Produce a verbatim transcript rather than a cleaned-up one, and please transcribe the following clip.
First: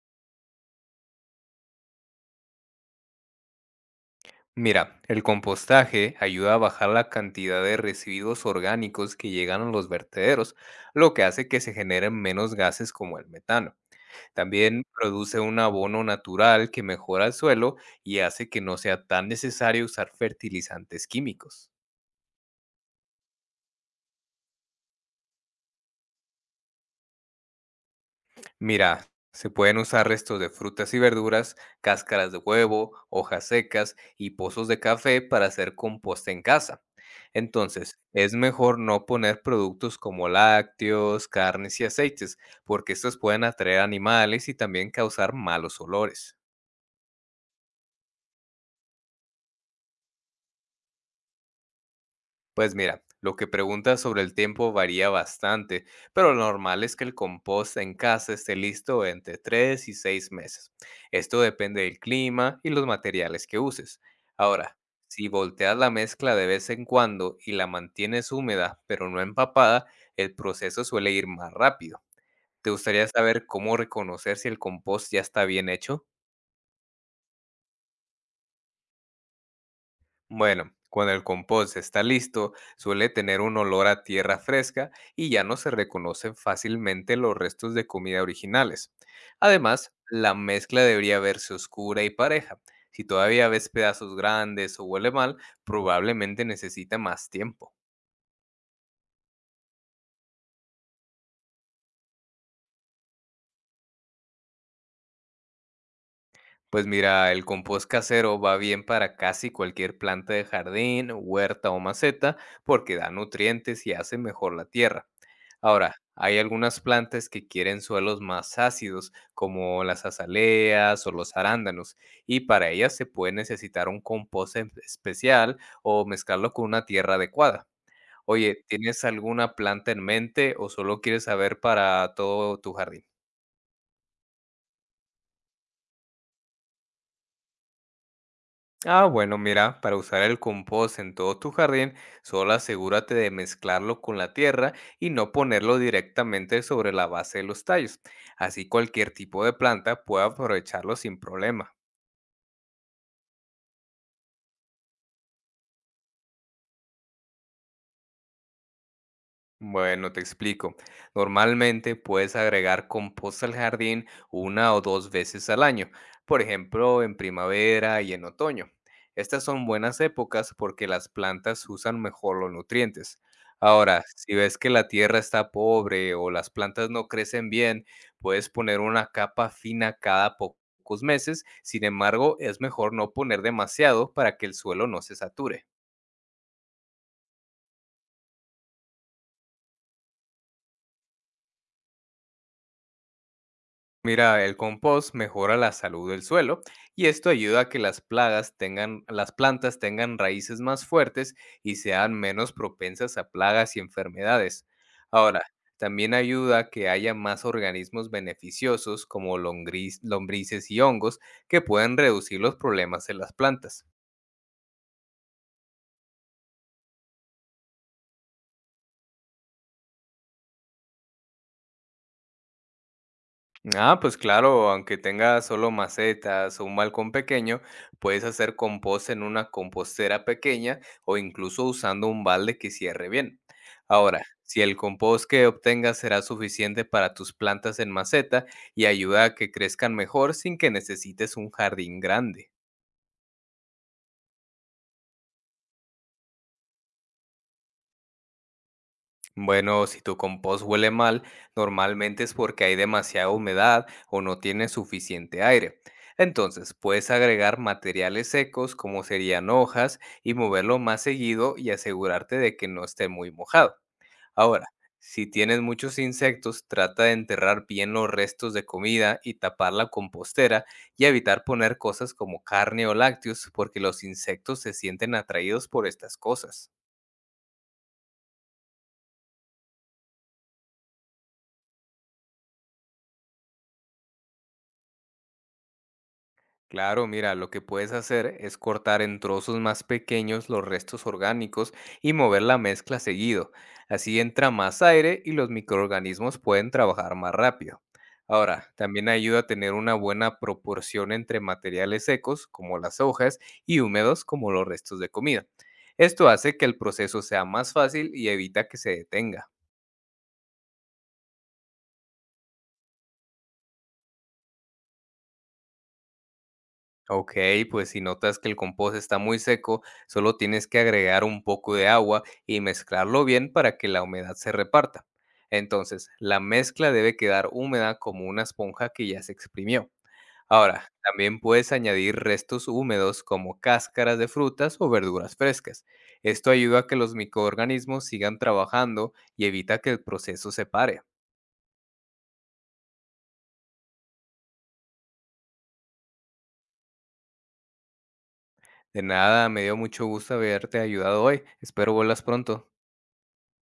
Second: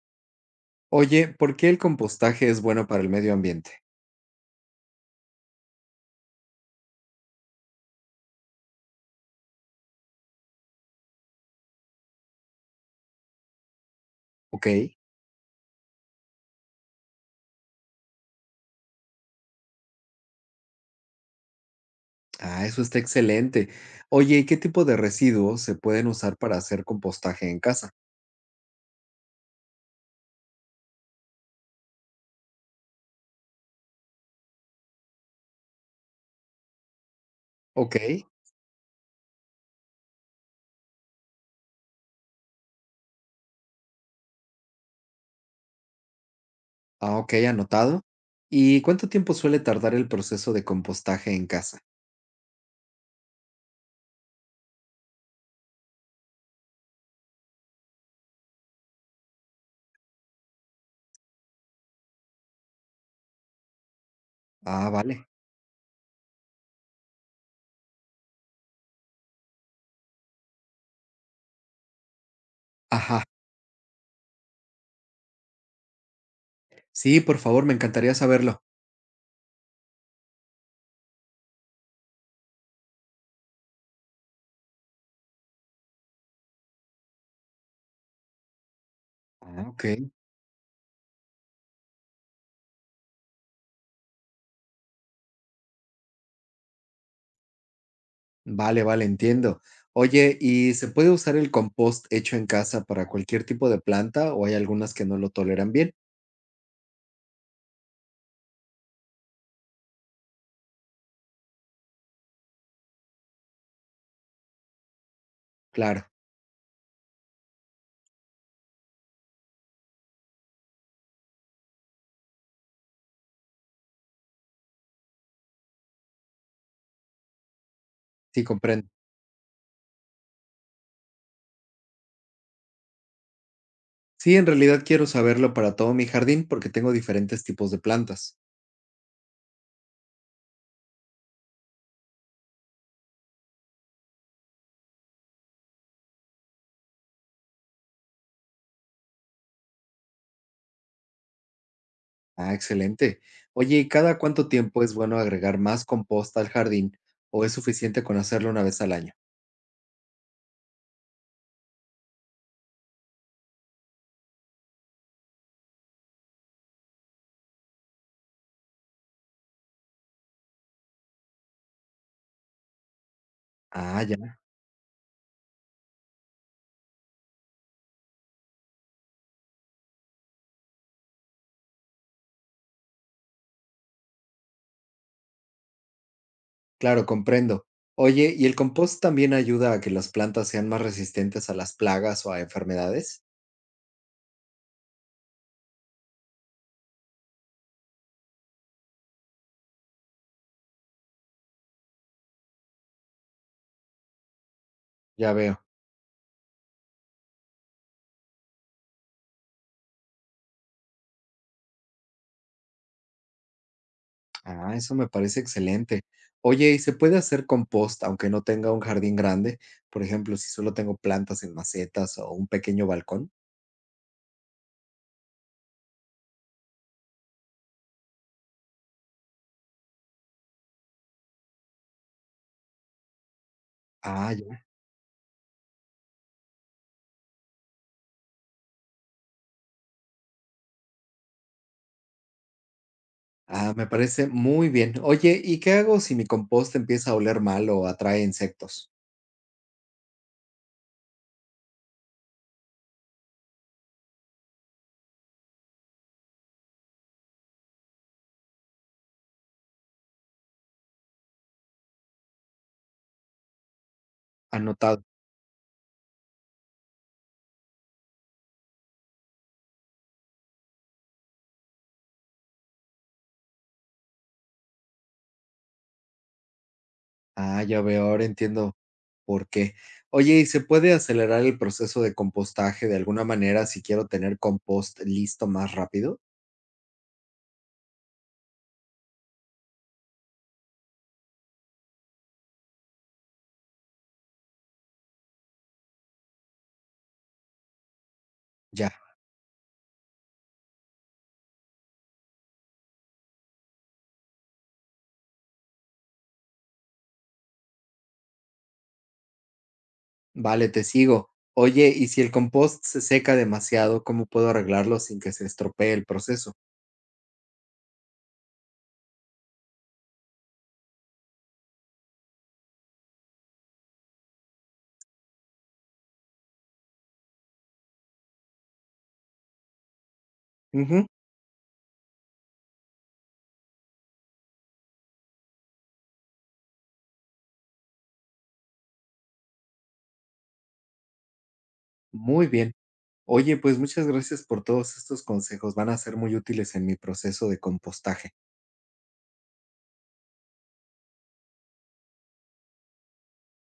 Oye, ¿por qué el compostaje es bueno para el medio ambiente? Mira, el compostaje ayuda a bajar la cantidad de residuos orgánicos que llegan a los vertederos, lo que hace que se generen menos gases como el metano. Ok. También produce un abono natural que mejora el suelo y hace que no sea tan necesario usar fertilizantes químicos. Ah, eso está excelente. Oye, ¿y qué tipo de residuos se pueden usar para hacer compostaje en casa? Mira, se pueden usar restos de frutas y verduras, cáscaras de huevo, hojas secas y pozos de café para hacer composta en casa. Entonces, Ok. es mejor no poner productos como lácteos, carnes y aceites, porque estos pueden atraer animales y también causar malos olores. Ah, ok, anotado. ¿Y cuánto tiempo suele tardar el proceso de compostaje en casa? Pues mira, lo que preguntas sobre el tiempo varía bastante, pero lo normal es que el compost en casa esté listo entre tres y seis meses. Esto depende del clima y los materiales que uses. Ahora, Ah, vale. si volteas la mezcla de vez en cuando y la mantienes húmeda pero no empapada, el proceso suele ir más rápido. ¿Te gustaría Ajá. saber cómo reconocer si el compost ya está bien hecho? Sí, por favor, me encantaría saberlo. Bueno, cuando el compost está listo, suele tener un olor a tierra fresca y ya no se reconocen fácilmente los restos de comida originales. Ah, ok. Además, la mezcla debería verse oscura y pareja. Si todavía ves pedazos grandes o huele mal, probablemente necesita más tiempo. Vale, vale, entiendo. Oye, ¿y se puede usar el compost hecho en casa para cualquier tipo de planta o hay algunas que no lo toleran bien? Pues mira, el compost casero va bien para casi cualquier planta de jardín, huerta o maceta porque da nutrientes y hace mejor la tierra. Ahora, Claro, hay algunas plantas que quieren suelos más ácidos, como las azaleas o los arándanos, y para ellas se puede necesitar un compost en- especial o mezclarlo con una tierra adecuada. sí, Oye, comprendo. ¿tienes alguna planta en mente o solo quieres saber para todo tu jardín? Sí, en realidad quiero saberlo para todo mi jardín porque tengo diferentes tipos de plantas. Ah, bueno, mira, para usar el compost en todo tu jardín, solo asegúrate de mezclarlo con la tierra y no ponerlo directamente sobre la base de los tallos. Así cualquier tipo de planta puede aprovecharlo sin problema. Ah, excelente. Oye, ¿y cada cuánto tiempo es bueno agregar más composta al jardín o es suficiente con hacerlo una vez al año? Bueno, te explico. Normalmente puedes agregar composta al jardín una o dos veces al año, por ejemplo, en primavera y en otoño. Estas son buenas épocas porque las plantas usan mejor los nutrientes. Ah, Ahora, si ya, ves que la tierra está pobre o las plantas no crecen bien, puedes poner una capa fina cada po- pocos meses. Sin embargo, es mejor no poner demasiado para que el suelo no se sature. claro, comprendo. Oye, ¿y el compost también ayuda a que las plantas sean más resistentes a las plagas o a enfermedades? Mira, el compost mejora la salud del suelo y esto ayuda a que las plagas tengan, las plantas tengan raíces más fuertes y sean menos propensas a plagas y enfermedades. Ya Ahora, veo. también ayuda a que haya más organismos beneficiosos como lombriz- lombrices y hongos que pueden reducir los problemas de las plantas. Ah, eso me parece excelente. Oye, ¿y se puede hacer compost aunque no tenga un jardín grande? Por ejemplo, si solo tengo plantas en macetas o un pequeño balcón. Ah, pues claro, aunque tengas solo macetas o un balcón pequeño, puedes hacer compost en una compostera pequeña o incluso usando un balde que cierre bien. Ahora, Ah, si el compost que obtengas será suficiente para tus plantas en maceta y ayuda a que crezcan mejor sin que necesites un jardín grande. ah, me parece muy bien. Oye, ¿y qué hago si mi compost empieza a oler mal o atrae insectos? Bueno, si tu compost huele mal, normalmente es porque hay demasiada humedad o no tiene suficiente aire. Entonces, puedes agregar materiales secos como serían hojas y moverlo más seguido y asegurarte de que no esté muy mojado. Ahora, Anotado. si tienes muchos insectos, trata de enterrar bien los restos de comida y tapar la compostera y evitar poner cosas como carne o lácteos porque los insectos se sienten atraídos por estas cosas. Ah, ya veo, ahora entiendo por qué. Oye, ¿y se puede acelerar el proceso de compostaje de alguna manera si quiero tener compost listo más rápido? Claro, mira, lo que puedes hacer es cortar en trozos más pequeños los restos orgánicos y mover la mezcla seguido. Así entra más aire y los microorganismos pueden trabajar más rápido. Ahora, Ya, también ayuda a tener una buena proporción entre materiales secos, como las hojas, y húmedos, como los restos de comida. Esto hace que el proceso sea más fácil y evita que se detenga. vale, te sigo. Oye, ¿y si el compost se seca demasiado, cómo puedo arreglarlo sin que se estropee el proceso? Ok, pues si notas que el compost está muy seco, solo tienes que agregar un poco de agua y mezclarlo bien para que la humedad se reparta. Entonces, la mezcla debe quedar húmeda como una esponja que ya se exprimió. Ahora, Ujú, también puedes añadir restos húmedos como cáscaras de frutas o verduras frescas. Esto ayuda a que los microorganismos sigan trabajando y evita que el proceso se pare. muy bien. Oye, pues muchas gracias por todos estos consejos. Van a ser muy útiles en mi proceso de compostaje. De nada, me dio mucho gusto haberte ayudado hoy. Espero vuelvas pronto.